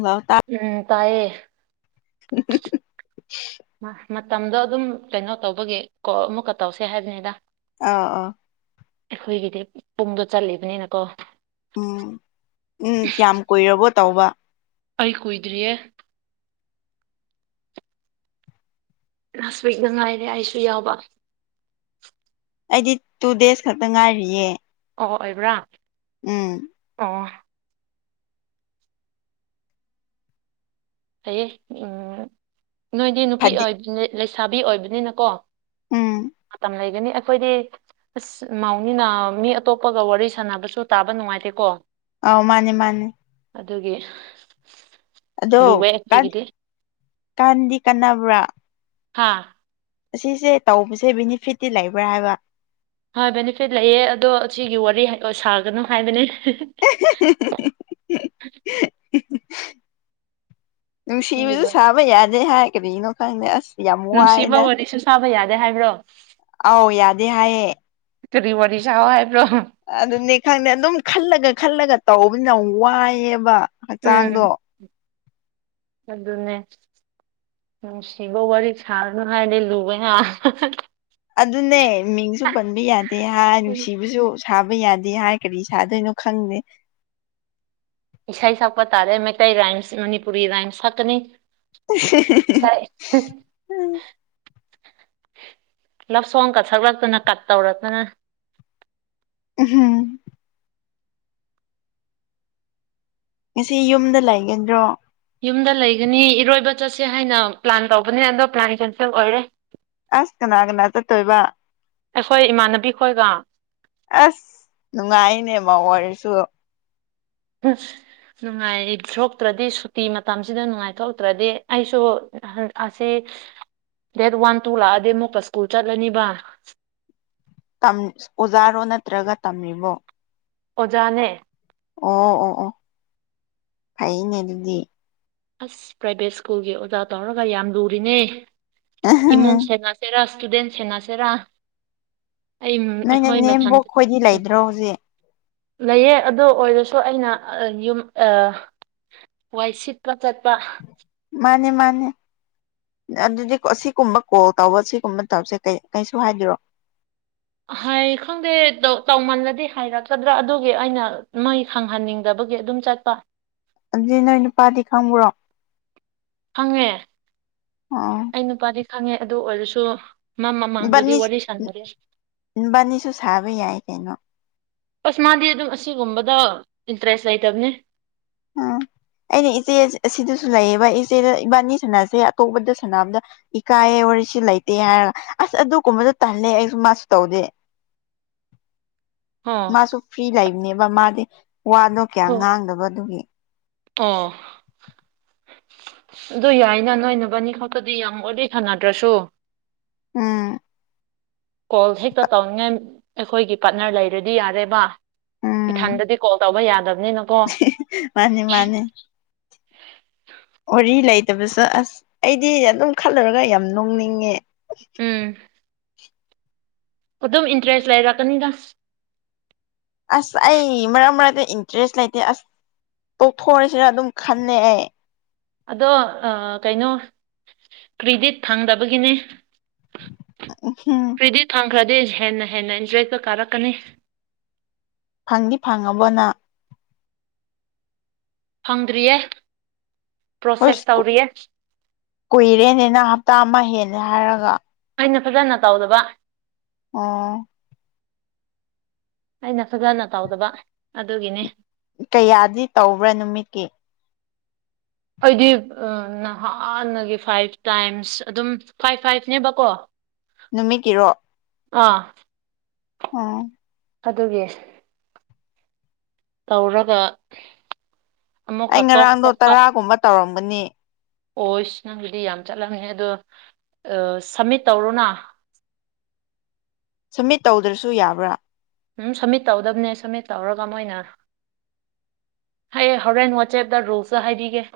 ꯃꯄꯥ ꯎꯝ ꯇꯥꯏꯌꯦ [unintelligible] ꯃꯇꯝꯗꯣ ꯑꯗꯨꯝ ꯀꯩꯅꯣ ꯇꯧꯕꯒꯤ ꯀꯣꯜ ꯑꯃꯨꯛꯀ ꯇꯧꯁꯦ ꯍꯥꯏꯕꯅꯤꯗ ꯑꯥ ꯑꯥ ꯑꯩꯈꯣꯏꯒꯤꯗꯤ ꯄꯨꯡꯗꯣ ꯆꯠꯂꯤꯕꯅꯤꯅꯀꯣ ꯎꯝ ꯎꯝ ꯀꯌꯥꯝ ꯀꯨꯏꯔꯕꯣ ꯇꯧꯕ ꯑꯩ ꯀꯨꯏꯗ꯭ꯔꯤꯌꯦ ꯅꯥꯁ ꯋꯤꯛꯅ ꯉꯥꯏꯔꯤ ꯑꯩꯁꯨ ꯌꯥꯎꯕ ꯑꯩꯗꯤ ꯇꯨ ꯗꯦꯖ ꯈꯛꯇ ꯉꯥꯏꯔꯤꯌꯦ ꯑꯣ ꯑꯣꯏꯕ꯭ꯔꯥ ꯎꯝ ꯑꯣ ꯐꯩꯌꯦ ꯎꯝ ꯅꯣꯏꯗꯤ ꯅꯨꯄꯤ ꯐꯗꯤ ꯑꯣꯏ ꯂꯩꯁꯥꯕꯤ ꯑꯣꯏꯕꯅꯤꯅꯀꯣ ꯎꯝ ꯃꯇꯝ ꯂꯩꯒꯅꯤ ꯑꯩꯈꯣꯏꯗꯤ ꯑꯁ ꯃꯥꯎꯅꯤꯅ ꯃꯤ ꯑꯇꯣꯞꯄꯒ ꯋꯥꯔꯤ ꯁꯥꯟꯅꯕꯁꯨ ꯇꯥꯕ ꯅꯨꯡꯉꯥꯏꯇꯦꯀꯣ ꯑ ꯃꯥꯅꯦ ꯃꯥꯅꯦ ꯑꯗꯨꯒꯤ ꯑꯗꯣ ꯂꯨꯋꯦ ꯀꯥꯟ ꯑꯩꯈꯣꯏꯒꯤꯗꯤ ꯀꯥꯟꯗꯤ ꯀꯥꯟꯅꯕ꯭ꯔꯥ ꯍꯥꯥ ꯑꯁꯤꯁꯦ ꯇꯧꯕꯁꯦ ꯕꯤꯅꯤꯐꯤꯠꯇꯤ ꯂꯩꯕ꯭ꯔꯥ ꯍꯥꯏꯕ ꯍꯣꯏ ꯕꯦꯅꯤꯐꯤꯠ ꯂꯩꯌꯦ ꯑꯗꯣ ꯁꯤꯒꯤ ꯋꯥꯔꯤ ꯁꯥꯒꯅꯨ ꯍꯥꯏꯕꯅꯦ [unintelligible] ꯁꯤꯒꯤ ꯅꯨꯡꯁꯤꯕꯁꯨ ꯋꯥꯔꯤ ꯁꯥꯕ ꯌꯥꯗꯦ ꯍꯥꯏ ꯀꯔꯤꯒꯤꯅꯣ ꯈꯪꯗꯦ ꯑꯁ ꯌꯥꯝ ꯅꯨꯡꯁꯤꯕ ꯋꯥꯏꯗ ꯋꯥꯔꯤꯁꯨ ꯁꯥꯕ ꯌꯥꯗꯦ ꯍꯥꯏꯕ꯭ꯔꯣ ꯑꯧ ꯌꯥꯗꯦ ꯍꯥꯏꯌꯦ ꯀꯔꯤ ꯋꯥꯔꯤ ꯁꯥꯎ ꯍꯥꯏꯕ꯭ꯔꯣ ꯑꯗꯨꯅꯦ ꯈꯪꯗꯦ ꯑꯗꯨꯝ ꯈꯜꯂꯒ ꯈꯜꯂꯒ ꯇꯧꯕꯅ ꯌꯥꯝ ꯋꯥꯏꯑꯦꯕ ꯎꯝ ꯍꯛꯆꯥꯡꯗꯣ ꯑꯗꯨꯅꯦ ꯎꯝ ꯅꯨꯡꯁꯤꯕ ꯋꯥꯔꯤ ꯁꯥꯒꯅꯨ ꯍꯥꯏꯔꯗꯤ ꯂꯨꯢꯍꯥ ꯑꯗꯨꯅꯦ ꯃꯤꯡꯁꯨ ꯄꯟꯕ ꯌꯥꯗꯦ ꯍꯥꯏ ꯅꯨꯡꯁꯤꯕꯁꯨ ꯁꯥꯥꯕ ꯌꯥꯗꯦ ꯍꯥꯏ ꯀꯔꯤ ꯁꯥꯗꯣꯏꯅꯣ ꯈꯪꯗꯦ ꯏꯁꯩ ꯁꯛꯄ ꯇꯥꯔꯦ ꯃꯩꯇꯩ ꯔꯥꯏꯝꯁ ꯃꯅꯤꯄꯨꯔꯤ ꯔꯥꯏꯝꯁ ꯁꯛꯀꯅꯤ ꯁꯩ ꯍ [unintelligible] ꯂꯥꯞ ꯁꯣꯡꯒ ꯁꯛꯂꯛꯇꯅ ꯀꯠ ꯇꯧꯔꯛꯇꯅ ꯎꯝꯍꯨꯝ ꯉꯁꯤ ꯌꯨꯝꯗ ꯂꯩꯒꯗ꯭ꯔꯣ ꯌꯨꯝꯗ ꯂꯩꯒꯅꯤ ꯏꯔꯣꯏꯕ ꯆꯠꯁꯦ ꯍꯥꯏꯅ ꯄ꯭ꯂꯥꯟ ꯇꯧꯕꯅꯦ ꯑꯗꯣ ꯄ꯭ꯂꯥꯟ ꯀꯦꯟꯁꯦꯜ ꯑꯣꯏꯔꯦ ꯑꯁ ꯀꯅꯥ ꯀꯅꯥ ꯆꯠꯇꯣꯏꯕ ꯑꯩꯈꯣꯏ ꯏꯃꯥꯟꯅꯕꯤ ꯈꯣꯏꯒ ꯑꯁ ꯅꯨꯡꯉꯥꯏꯅꯦ ꯃꯧ ꯑꯣꯏꯔꯁꯨ ꯅꯨꯡꯉꯥꯏꯊꯣꯛꯇ꯭ꯔꯗꯤ ꯁꯨꯇꯤ ꯃꯇꯝꯁꯤꯗ ꯅꯨꯡꯉꯥꯏꯊꯣꯛꯇ꯭ꯔꯗꯤ ꯑꯩꯁꯨ ꯑꯁꯤꯁ ꯗꯦꯠ ꯋꯥꯟ ꯇꯨ ꯂꯥꯛꯑꯗꯤ ꯑꯃꯨꯛꯀ ꯁ꯭ꯀꯨꯜ ꯆꯠꯂꯅꯤꯕ ꯑꯣꯖꯥꯔꯣ ꯅꯠꯇ꯭ꯔꯒ ꯇꯝꯃꯤꯕꯣ ꯑꯣꯖꯥꯅꯦ ꯑꯣ ꯑꯣ ꯑꯣ ꯐꯩꯅꯦ ꯑꯗꯨꯗꯤ ꯑꯁ ꯄ꯭ꯔꯥꯏꯚꯦꯠ ꯁ꯭ꯀꯨꯜꯒꯤ ꯑꯣꯖꯥ ꯇꯧꯔꯒ ꯌꯥꯝ ꯂꯨꯔꯤꯅꯦ ꯏꯃꯨꯡ ꯁ ꯆꯦꯔ ꯁꯇꯨꯗꯦꯟ ꯁꯦꯟꯅꯁꯤꯔꯥ ꯅꯣꯏ ꯅꯦꯝꯕꯣꯛ ꯃꯊꯟꯇ ꯈꯣꯏꯗꯤ ꯂꯩꯗ꯭ꯔꯣ ꯍꯧꯖꯤꯛ ꯂꯩꯌꯦ ꯑꯗꯨ ꯑꯣꯏꯔꯁꯨ ꯑꯩꯅ ꯌꯨꯝ ꯑꯥ ꯋꯥꯏꯁꯤꯠ ꯆꯠ ꯆꯠꯄ ꯃꯥꯅꯦ ꯃꯥꯅꯦ ꯑꯗꯨꯗꯤ ꯑꯁꯤꯒꯨꯝꯕ ꯀꯣꯜ ꯇꯧꯕ ꯁꯤꯒꯨꯝꯕ ꯇꯧꯁꯦ ꯀꯩꯁꯨ ꯍꯥꯏꯕꯤꯔꯣ ꯍꯥꯏ ꯈꯪꯗꯦ ꯇꯧꯃꯜꯂꯗꯤ ꯍꯥꯏꯔꯛꯀꯗ꯭ꯔꯥ ꯑꯗꯨꯒꯤ ꯑꯩꯅ ꯃꯩ ꯈꯪꯍꯟꯅꯤꯡꯗꯕꯒꯤ ꯑꯗꯨꯝ ꯆꯠꯄ ꯑꯗꯨꯗꯤ ꯅꯣꯏ ꯅꯨꯄꯥꯗꯤ ꯈꯪꯕ꯭ꯔꯣ ꯈꯪꯉꯦ ꯑꯥ ꯑꯩ ꯅꯨꯄꯥꯗꯤ ꯈꯪꯉꯦ ꯑꯗꯨ ꯑꯣꯏꯔꯁꯨ ꯃꯥ ꯃꯃꯥꯡꯗꯗꯤ ꯕꯥꯅꯤ ꯋꯥꯔꯤ ꯁꯥꯟꯅꯗꯦ ꯏꯕꯥꯅꯤꯁꯨ ꯁꯥꯕ ꯌꯥꯏ ꯀꯩꯅꯣ ꯑꯁ ꯃꯥꯗꯤ ꯑꯗꯨꯝ ꯑꯁꯤꯒꯨꯝꯕꯗ ꯏꯟꯇꯔꯦꯁ ꯂꯩꯇꯕꯅꯤ ꯎꯝ ꯑꯩꯅ ꯏꯆꯦ ꯑꯁꯤꯗꯁꯨ ꯂꯩꯌꯦꯕ ꯏꯆꯦꯗ ꯏꯕꯥꯅꯤ ꯁꯅꯁꯦ ꯑꯇꯣꯞꯄꯗ ꯁꯅꯥꯕꯗ ꯏꯀꯥꯏꯌꯦꯦ ꯋꯥꯔꯤꯁꯤ ꯂꯩꯇꯦ ꯍꯥꯏꯔꯒ ꯑꯁ ꯑꯗꯨꯒꯨꯝꯕꯗ ꯇꯜꯂꯦ ꯑꯩꯁꯨ ꯃꯥꯁꯨ ꯇꯧꯗꯦ ꯑꯣ ꯃꯥꯁꯨ ꯐ꯭ꯔꯤ ꯂꯩꯕꯅꯦꯕ ꯃꯥꯗꯤ ꯋꯥꯗꯣ ꯀꯌꯥ ꯑꯣ ꯉꯥꯡꯗꯕ ꯑꯗꯨꯒꯤ ꯑꯣ ꯑꯗꯨ ꯌꯥꯏꯅ ꯅꯣꯏꯅꯕꯥꯅꯤ ꯈꯛꯇꯗꯤ ꯌꯥꯝ ꯋꯥꯔꯤ ꯥꯁꯥꯟꯅꯗ꯭ꯔꯁꯨ ꯎꯝ ꯀꯣꯜ ꯍꯦꯛꯇ ꯇꯧꯅꯤꯡꯉꯥꯏ ꯑꯩꯈꯣꯏꯒꯤ ꯄꯥꯠꯅꯔ ꯂꯩꯔꯗꯤ ꯌꯥꯔꯦꯕ ꯎꯝ ꯏꯊꯟꯗꯗꯤ ꯀꯣꯜ ꯇꯧꯕ ꯌꯥꯗꯕꯅꯤ ꯅ ꯀꯣ ꯃꯥꯅꯦ ꯃꯥꯅꯦ ꯋꯥꯔꯤ ꯂꯩꯇꯕꯁꯨ ꯑꯁ ꯑꯩꯗꯤ ꯑꯗꯨꯝ ꯈꯜꯂꯨꯔꯒ ꯌꯥꯝ ꯅꯣꯡꯅꯤꯡꯉꯦ ꯎꯝ ꯑꯗꯨꯝ ꯏꯟꯇꯔꯦꯁ ꯂꯩꯔꯛꯀꯅꯤꯗ ꯑꯁ ꯑꯩ ꯃꯔꯛ ꯃꯔꯛꯇ ꯏꯟꯇꯔꯦꯁ ꯂꯩꯇꯦ ꯑꯁ ꯇꯣꯛꯊꯣꯔꯑꯁꯤꯅ ꯑꯗꯨꯝ ꯈꯟꯅꯦ ꯑꯩ ꯑꯗꯣ ꯀꯩꯅꯣ ꯀ꯭ꯔꯤꯗꯤꯠ ꯐꯪꯗꯕꯒꯤꯅꯦ ꯑꯝꯍꯝ ꯐ꯭ꯔꯤꯗꯤ ꯐꯡꯈ꯭ꯔꯗꯤ ꯍꯦꯟꯅ ꯍꯦꯟꯅ ꯏꯟꯇꯔꯦꯁꯇ ꯀꯥꯔꯛꯀꯅꯤ ꯐꯪꯗꯤ ꯐꯪꯉꯕꯣ ꯅ ꯐꯪꯗ꯭ꯔꯤꯌꯦ ꯍꯣꯏ ꯄ꯭ꯔꯣꯁꯦꯁ ꯇꯧꯔꯤꯌꯦ ꯀꯨꯏꯔꯦꯅꯤꯅ ꯍꯞꯇꯥ ꯑꯃ ꯍꯦꯜꯂꯦ ꯍꯥꯏꯔꯒ ꯑꯩꯅ ꯐꯖꯅ ꯇꯧꯗꯕ ꯑꯣ ꯑꯩꯅ ꯐꯖꯅ ꯇꯧꯗꯕ ꯑꯗꯨꯒꯤꯅꯤ ꯀꯌꯥꯗꯤ ꯇꯧꯕ꯭ꯔꯥ ꯅꯨꯃꯤꯠꯀꯤ ꯑꯩꯗꯤ ꯅꯍꯥꯟꯅꯒꯤ ꯐꯥꯏꯚ ꯇꯥꯏꯝꯁ ꯑꯗꯨꯝ ꯐꯥꯏꯚ ꯐꯥꯏꯚꯅꯦꯕꯀꯣ ꯅꯨꯃꯤꯠꯀꯤꯔꯣ ꯑꯥ ꯎꯝ ꯑꯗꯨꯒꯤ ꯇꯧꯔꯒ ꯑꯃꯨꯛꯀ ꯑꯩ ꯉꯔꯥꯡꯗꯣ ꯇꯣꯛꯊꯣꯛꯄ ꯇꯔꯥꯒꯨꯝꯕ ꯇꯧꯔꯝꯒꯅꯤ ꯑꯣꯁ ꯅꯪꯒꯤꯗꯤ ꯌꯥꯝ ꯆꯠꯂꯝꯅꯤ ꯑꯗꯣ ꯁꯝꯃꯤꯠ ꯇꯧꯔꯣꯅ ꯁꯝꯃꯤꯠ ꯇꯧꯗ꯭ꯔꯁꯨ ꯌꯥꯕ꯭ꯔꯥ ꯎꯝ ꯁꯝꯃꯤꯠ ꯇꯧꯗꯕꯅꯦ ꯁꯃꯤꯠ ꯇꯧꯔꯒ ꯃꯣꯏꯅ ꯍꯌꯦ ꯍꯣꯔꯦꯟ ꯋꯥꯆꯦꯞꯇ ꯔꯣꯜꯁꯨ ꯍꯥꯏꯕꯤꯒꯦ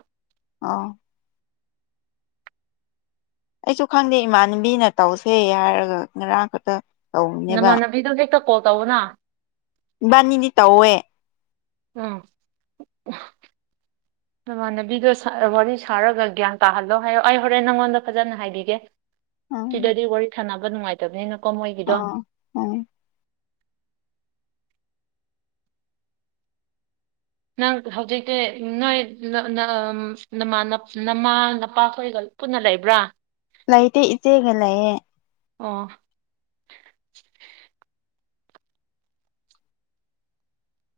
[unintelligible] ꯑꯩꯁꯨ ꯈꯪꯗꯦ ꯏꯃꯥꯟꯅꯕꯤꯅ ꯇꯧꯁꯦ ꯍꯥꯏꯔꯒ ꯉꯔꯥꯡ ꯈꯛꯇ ꯇꯧꯕꯅꯦꯕ ꯅꯃꯥꯟꯅꯕꯤꯗꯣ ꯍꯦꯛꯇ ꯀꯣꯜ ꯇꯧꯕꯅ ꯏꯕꯥꯅꯤꯗꯤ ꯇꯧꯋꯦ ꯑꯝ [unintelligible] ꯅꯃꯥꯟꯅꯕꯤꯗꯣ ꯋꯥꯔꯤ ꯁꯥꯔꯒ ꯒ꯭ꯌꯥꯟ ꯇꯥꯍꯜꯂꯣ ꯍꯥꯏꯌꯣ ꯑꯩ ꯍꯣꯔꯦꯟ ꯅꯪꯉꯣꯟꯗ ꯐꯖꯅ ꯍꯥꯏꯕꯤꯒꯦ [unintelligible] ꯁꯤꯗꯗꯤ ꯋꯥꯔꯤ ꯁꯥꯟꯅꯕ ꯅꯨꯡꯉꯥꯏꯇꯕꯅꯤꯅꯀꯣ ꯃꯣꯏꯒꯤꯗꯣ ꯑꯣ ꯎꯝ ꯅꯪ ꯍꯧꯖꯤꯛꯇꯤ ꯅꯣꯏ ꯅ ꯅꯃꯥ ꯅꯄꯥꯈꯣꯏꯒ ꯄꯨꯟꯅ ꯂꯩꯕ꯭ꯔꯥ ꯂꯥꯏꯇꯦ ꯏꯆꯦꯒ ꯂꯩꯌꯦ ꯑꯣ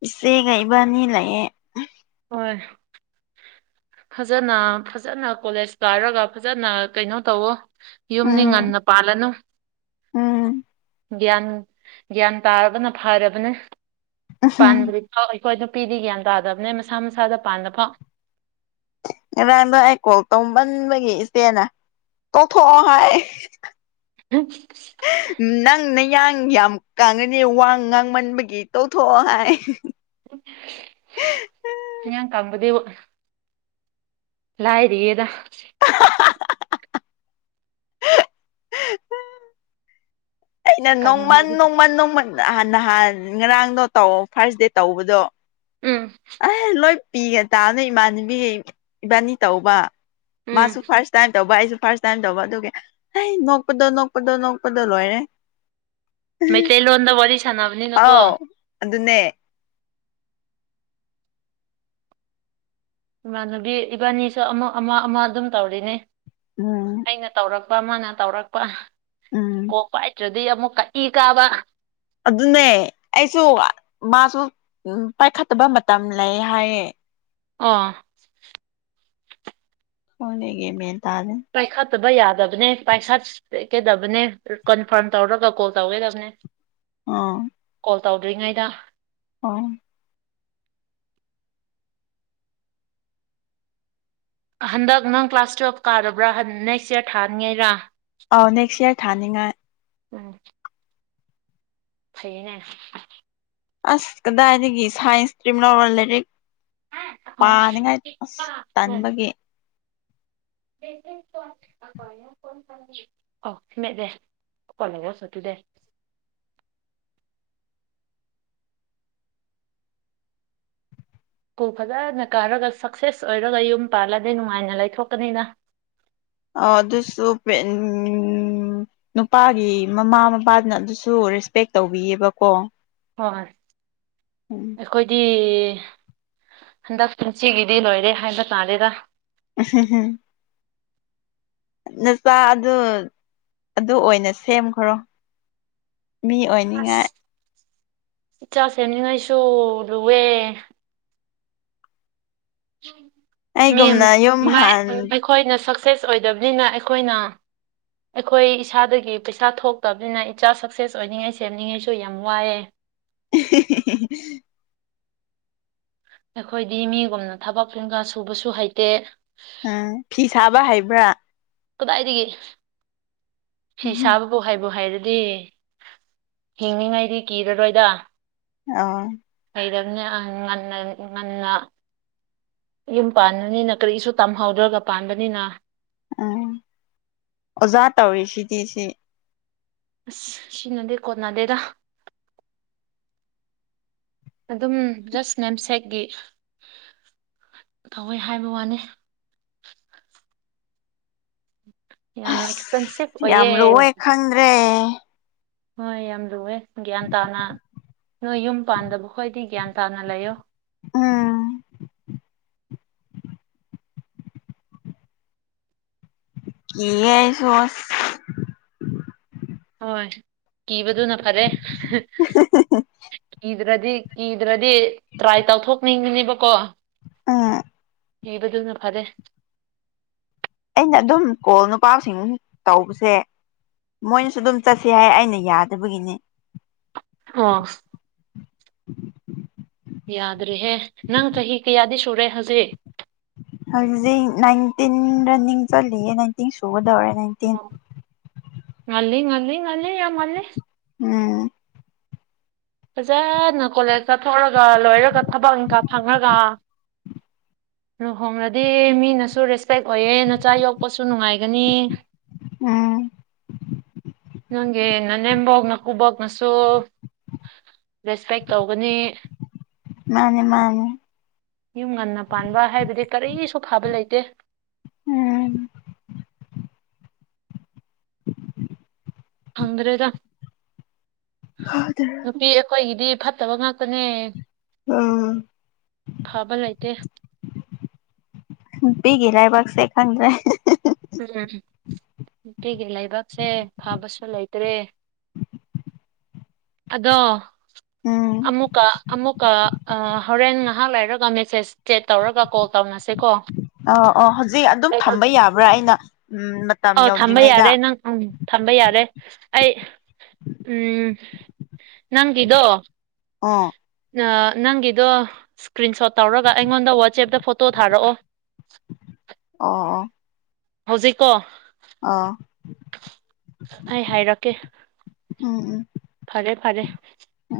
ꯏꯆꯦꯒ ꯏꯕꯥꯅꯤ ꯂꯩꯌꯦ ꯍꯣꯏ ꯐꯖꯅ ꯐꯖꯅ ꯀꯣꯂꯦꯖ ꯀꯥꯔꯒ ꯐꯖꯅ ꯀꯩꯅꯣ ꯇꯧꯋꯣ ꯌꯨꯝꯗꯤ ꯎꯝ ꯉꯟꯅ ꯄꯥꯜꯂꯅꯨ ꯎꯝ ꯒ꯭ꯌꯥꯟ ꯒ꯭ꯌꯥꯟ ꯇꯥꯔꯒꯅ ꯐꯔꯕꯅꯦ ꯄꯥꯟꯗ꯭ꯔꯤ ꯑꯧ ꯑꯩꯈꯣꯏ ꯅꯨꯄꯤꯗꯤ ꯒ꯭ꯌꯥꯟ ꯇꯥꯗꯕꯅꯦ ꯃꯁꯥ ꯃꯁꯥꯗ ꯄꯥꯟꯗ ꯐꯥꯎ ꯉꯔꯥꯡꯗꯣ ꯑꯩ ꯀꯣꯜ ꯇꯧꯃꯟꯕꯒꯤ ꯏꯆꯦꯅ ꯇꯣꯛꯊꯣꯛꯑꯣ ꯍꯥꯏ [unintelligible] ꯅꯪ ꯅꯌꯥꯡ ꯌꯥꯝ ꯀꯥꯡꯉꯅꯤ ꯋꯥ ꯉꯥꯡꯃꯟꯕꯒꯤ ꯇꯣꯛꯊꯣꯛꯑꯣ ꯍꯥꯏ ꯅꯌꯥꯝ ꯀꯪꯕꯗꯤꯎ ꯂꯥꯏꯔꯤꯌꯦꯗ ꯑꯩꯅ ꯅꯣꯡꯃꯟ ꯀꯪꯉꯝꯃꯗꯤ ꯅꯣꯡꯃꯟ ꯅꯣꯡꯃꯟ ꯑꯍꯥꯟ ꯅꯍꯥꯟ ꯉꯔꯥꯡꯗꯣ ꯇꯧ ꯐꯥꯔꯁꯗꯦ ꯇꯧꯕꯗꯣ ꯎꯝ ꯑꯦꯍ ꯂꯣꯏ ꯄꯤꯒꯦ ꯇꯥꯞꯅꯤ ꯏꯃꯥꯟꯅꯕꯤꯒꯩ ꯏꯕꯥꯅꯤ ꯇꯧꯕ ꯎꯝ ꯃꯥꯁꯨ ꯐꯥꯔꯁ ꯇꯥꯏꯝ ꯇꯧꯕ ꯑꯩꯁꯨ ꯐꯥꯔꯁ ꯇꯥꯏꯝ ꯇꯧꯕ ꯑꯗꯨꯒꯤ ꯍꯩ ꯅꯣꯛꯄꯗꯣ ꯅꯣꯛꯄꯗꯣ ꯅꯣꯛꯄꯗꯣ ꯂꯣꯏꯔꯦ ꯃꯩꯇꯩꯂꯣꯟꯗ ꯋꯥꯔꯤ ꯁꯥꯟꯅꯕꯅꯤꯅꯀꯣ ꯑꯥꯎ ꯑꯗꯨꯅꯦ ꯏꯃꯥꯟꯅꯕꯤ ꯏꯕꯥꯅꯤꯁꯨ ꯑꯃ ꯑꯃ ꯑꯃ ꯑꯗꯨꯝ ꯇꯧꯔꯤꯅꯦ ꯎꯝ ꯑꯩꯅ ꯇꯧꯔꯛꯄ ꯑꯃꯅ ꯇꯧꯔꯛꯄ ꯎꯝ ꯀꯣꯛ ꯄꯥꯏꯗ꯭ꯔꯗꯤ ꯑꯃꯨꯛ ꯀꯛ ꯏ ꯀꯥꯕ ꯑꯗꯨꯅꯦ ꯑꯩꯁꯨ ꯃꯥꯁꯨ ꯄꯥꯏꯈꯠꯇꯕ ꯃꯇꯝ ꯂꯩ ꯍꯥꯢꯌꯦ ꯑꯣ ꯍꯣꯅꯦꯒꯤ ꯃꯦꯟ ꯇꯥꯗꯦ ꯄꯥꯏꯈꯠꯇꯕ ꯌꯥꯗꯕꯅꯦ ꯄꯥꯏꯈꯠꯀꯦꯗꯕꯅꯦ ꯀꯟꯐꯥꯔꯝ ꯇꯧꯔꯒ ꯀꯣꯜ ꯇꯧꯒꯗꯕꯅꯦ [unintelligible] ꯑꯣ ꯀꯣꯜ ꯇꯧꯗ꯭ꯔꯤꯉꯩꯗ ꯑꯣ ꯍꯟꯗꯛ ꯅꯪ ꯀ꯭ꯂꯥꯁ ꯇꯨꯌꯦꯜꯞ ꯀꯥꯔꯕ꯭ꯔꯥ ꯍꯟ ꯅꯦꯛꯁ ꯏꯌꯥꯔ ꯊꯥꯟꯉꯩꯔꯥ ꯑꯧ ꯅꯦꯛꯁ ꯌꯔ ꯊꯥꯅꯤꯡꯉꯥꯢ ꯎꯝ ꯐꯩꯌꯦꯅꯦ ꯑꯁ ꯀꯗꯥꯢꯗꯒꯤ ꯁꯥꯏꯟꯁ ꯏꯁꯇ꯭ꯔꯤꯝ ꯂꯧꯔ ꯂꯥꯢꯔꯤꯛ ꯎꯝ ꯄꯥꯅꯤꯡꯉꯥꯢ ꯑꯁ ꯇꯟꯕꯒꯤ ꯑꯣ ꯃꯦꯠꯂꯦ ꯀꯣꯠ ꯂꯦꯡꯒꯣꯢꯁ ꯗ ꯇꯨꯗꯦ ꯄꯨꯛ ꯐꯖꯅ ꯀꯥꯔꯒ ꯁꯛꯁꯦꯁ ꯑꯣꯏꯔꯒ ꯌꯨꯝ ꯄꯥꯜꯂꯗꯤ ꯅꯨꯡꯉꯥꯏꯅ ꯂꯩꯊꯣꯛꯀꯅꯤꯅ ꯑꯣ ꯑꯗꯨꯁꯨ ꯄ꯭ꯔꯦꯟ ꯅꯨꯄꯥꯒꯤ ꯃꯃꯥ ꯃꯄꯥꯗꯨꯅ ꯑꯗꯨꯁꯨ ꯔꯦꯁꯄꯦꯛ ꯇꯧꯕꯤꯌꯦꯕꯀꯣ ꯑꯣꯑꯥꯥꯟ ꯎꯝ ꯑꯩꯈꯣꯏꯗꯤ ꯍꯟꯗꯛ ꯄꯨꯟꯁꯤꯒꯤꯗꯤ ꯂꯣꯏꯔꯦ ꯍꯥꯏꯕ ꯇꯥꯔꯦꯗ ꯑꯦ ꯍꯦꯍꯦ ꯅꯆꯥ ꯑꯗꯨ ꯑꯗꯨ ꯑꯣꯏꯅ ꯁꯦꯝꯈ꯭ꯔꯣ ꯃꯤ ꯑꯁ ꯑꯣꯏꯅꯤꯡꯉꯥꯏ ꯏꯆꯥ ꯁꯦꯝꯅꯤꯉꯥꯏꯁꯨ ꯂꯨꯋꯦ ꯃꯤꯌꯝ ꯑꯩꯒꯨꯝꯅ ꯌꯨꯝ ꯃꯥꯢ ꯍꯥꯟ ꯑꯩꯈꯣꯢꯅ ꯁꯛꯁꯦꯁ ꯑꯣꯢꯗꯕꯅꯤꯅ ꯑꯩꯈꯣꯢꯅ ꯑꯩꯈꯣꯢ ꯏꯁꯥꯗꯒꯤ ꯄꯩꯁꯥ ꯊꯣꯛꯇꯕꯅꯤꯅ ꯏꯆꯥ ꯁꯛꯁꯦꯁ ꯑꯣꯢꯅꯤꯡꯉꯥꯢ ꯁꯦꯝꯅꯤꯡꯉꯥꯢꯁꯨ ꯌꯥꯝ ꯋꯥꯢꯌꯦ ꯑꯍꯦ ꯍꯦꯍꯦꯍꯦ ꯑꯈꯣꯏꯗꯤ ꯃꯤꯒꯨꯝꯅ ꯊꯕꯛ ꯄꯨꯡꯒ ꯁꯨꯕꯁꯨ ꯍꯩꯇꯦ ꯑꯥ ꯐꯤ ꯁꯥꯕ ꯍꯩꯕ꯭ꯔꯥ ꯀꯗꯥꯏꯗꯒꯤ ꯐꯤ ꯁꯥꯕ ꯕꯨ ꯍꯩꯕꯨ ꯍꯩꯔꯗꯤ ꯍꯤꯡꯅꯤꯡꯉꯥꯏꯗꯤ ꯀꯤꯔꯔꯣꯏꯗ ꯑꫭ ꯍꯩꯔꯝꯅꯦ ꯑ ꯉꯟꯅꯥ ꯉꯟꯅꯥ ꯌꯨꯝ ꯄꯥꯟꯕꯅꯤꯅ ꯀꯔꯤꯁꯨ ꯇꯝꯍꯧꯗ꯭ꯔꯥꯒ ꯄꯥꯟꯕꯅꯤꯅ ꯑꯥ ꯑꯣꯖꯥ ꯇꯧꯔꯤꯁꯤꯗꯤ ꯁꯤ ꯑꯁ ꯁꯤꯅꯗꯤ ꯀꯣꯟꯅꯗꯦꯗ ꯑꯗꯨꯝ ꯖꯁ꯭ꯠ ꯅꯦꯝꯁꯦꯛꯀꯤ ꯊꯧꯋꯦ ꯍꯥꯏꯕ ꯋꯥꯅꯦ ꯌꯥꯝ ꯑꯁ ꯑꯦꯛꯁꯄꯦꯟꯁꯤꯚ ꯌꯥꯝ ꯑꯣꯏꯌꯦ ꯂꯨꯋꯦ ꯈꯪꯗ꯭ꯔꯦ꯫ ꯍꯣꯏ ꯌꯥꯝ ꯂꯨꯋꯦ ꯒ꯭ꯌꯥꯟ ꯇꯥꯅ ꯅꯣꯏ ꯌꯨꯝ ꯄꯥꯟꯗꯕ ꯈꯣꯏꯗꯤ ꯒ꯭ꯌꯥꯟ ꯇꯥꯅ ꯂꯩꯌꯣ ꯎꯝ꯫ ꯀꯤꯌꯦ ꯑꯩꯁꯨ ꯑꯁ ꯍꯣꯏ ꯀꯤꯕꯗꯨꯅ ꯐꯔꯦ ꯀꯤ ꯗ꯭ꯔꯥꯗꯤ ꯀꯤꯗ꯭ꯔꯥꯗꯤ ꯇ꯭ꯔꯥꯏ ꯇꯧꯊꯣꯛꯅꯤꯡꯕꯅꯦꯕꯀꯣ ꯎꯝ꯫ ꯏꯕꯥꯗꯨꯅ ꯐꯥꯔꯦ ꯑꯩꯅ ꯑꯗꯨꯝ ꯀꯣꯜ ꯅꯨꯄꯥꯁꯤꯡ ꯇꯧꯕꯁꯦ ꯃꯣꯏꯅꯁꯨ ꯑꯗꯨꯝ ꯆꯠꯁꯤ ꯍꯥꯏ ꯑꯩꯅ ꯌꯥꯗꯕꯒꯤꯅꯦ [unintelligible] [inaudible] ꯌꯥꯗ꯭ꯔꯦꯍꯦ ꯅꯪ ꯆꯍꯤ ꯀꯌꯥꯗꯤ ꯁꯨꯔꯦ ꯍꯧꯖꯤꯛ ꯍꯧꯖꯤꯛ ꯅꯥꯏꯟꯇꯤꯟ ꯔꯟꯅꯤꯡ ꯆꯠꯂꯤꯌꯦ ꯅꯥꯏꯟꯇꯤꯟ ꯁꯨꯒꯗꯧꯔꯦ ꯅꯥꯏꯟ ꯎꯃꫭꯔꫭꯛ ꯃꯍꯤ ꯉꯥꯟꯂꯤ ꯉꯥꯟꯂꯤ ꯉꯥꯟꯂꯤ ꯌꯥꯝ ꯉꯥꯟꯂꯤ ꯎꯝ꯫ ꯐꯖꯅꯥ ꯀꯣꯂꯦꯖ ꯆꯠꯊꯣꯛꯔꯒ ꯂꯣꯏꯔꯒ ꯊꯕꯛ ꯏꯪꯀ ꯐꯪꯉꯒ ꯂꯨꯍꯣꯡꯂꯗꯤ ꯃꯤꯅꯁꯨ ꯔꯦꯁꯄꯦꯛ ꯑꯣꯏꯑꯦ ꯅꯆꯥ ꯌꯣꯛꯄꯁꯨ ꯅꯨꯡꯉꯥꯏꯒꯅꯤ ꯎꯝ꯫ ꯅꯪꯒꯤ ꯅꯥꯅꯦꯕꫭꯛ ꯅꯥꯀꯨꯕꫭꯛꯅꯁꯨ ꯔꯦꯁꯄꯦꯛ ꯇꯧꯒꯅꯤ ꯃꯥꯅꯦ ꯃꯥꯅꯦ ꯌꯨꯝ ꯉꯟꯅꯥ ꯄꯥꯟꯕ ꯍꯥꯏꯕꯗꯤ ꯀꯔꯤꯁꯨ ꯐꯥꯕ ꯂꯩꯇꯦ꯫ ꯎꯝ꯫ ꯐꯪꯗ꯭ꯔꯦꯗꯥ ꯍꯥꯏꯗꯦ ꯗꯤ ꯑꯩꯈꯣꯏꯒꯤꯗꯤ ꯐꯠꯇꯕ ꯉꯥꯛꯇꯅꯦ ꯎꯝ ꯐꯥꯕ ꯂꯩꯇꯦ꯫ ꯅꯨꯄꯤꯒꯤ ꯂꯩꯕꯥꯛ ꯁꯦ ꯈꯪꯗ꯭ꯔꯦ꯫ [unintelligible] ꯅꯨꯄꯤꯒꯤ ꯂꯩꯕꯥꯛꯁꯦ ꯐꯥꯕꯁꯨ ꯂꯩꯇ꯭ꯔꯦ꯫ ꯑꯗꯣ ꯎꯝ ꯑꯃꯨꯛꯀ ꯑꯃꯨꯛ ꯀꯥ ꯑ ꯍꯣꯔꯦꯟ ꯉꯍꯥꯛ ꯂꯩꯔꯒ ꯃꯦꯁꯦꯁ ꯆꯦꯠ ꯇꯧꯔꯒ ꯀꯣꯜ ꯇꯧꯅꯁꯦ ꯀꯣ ꯑ ꯑ ꯍꯧꯖꯤꯛ ꯑꯗꯨꯝ ꯊꯥꯝꯕ ꯌꯥꯕ꯭ꯔꯥ ꯑꯩꯅ ꯎꯝ ꯃꯥ ꯑꯥꯎ ꯊꯥꯝꯕ ꯌꯥꯔꯦ ꯅꯪ ꯎꯝ ꯊꯥꯝꯕ ꯌꯥꯔꯦ ꯑꯩ ꯎꯝ ꯅꯪꯒꯤꯗꯣ ꯑꯥ ꯑꯥ ꯅꯪꯒꯤꯗꯣ ꯁ꯭ꯀ꯭ꯔꯤꯟ ꯁꯣꯠ ꯇꯧꯔꯒ ꯑꯩꯉꯣꯟꯗ ꯋꯥꯠꯁꯆꯦꯞꯇ ꯐꯣꯇꯣ ꯊꯥꯔꯛꯑꯣ ꯑꯣ ꯑꯣ ꯍꯧꯖꯤꯛꯀꯣ ꯑꯥ ꯑꯩ ꯍꯥꯏꯔꯛꯀꯦ ꯎꯝ ꯎꯝ ꯐꯔꯦ ꯐꯔꯦ ꯎꯝ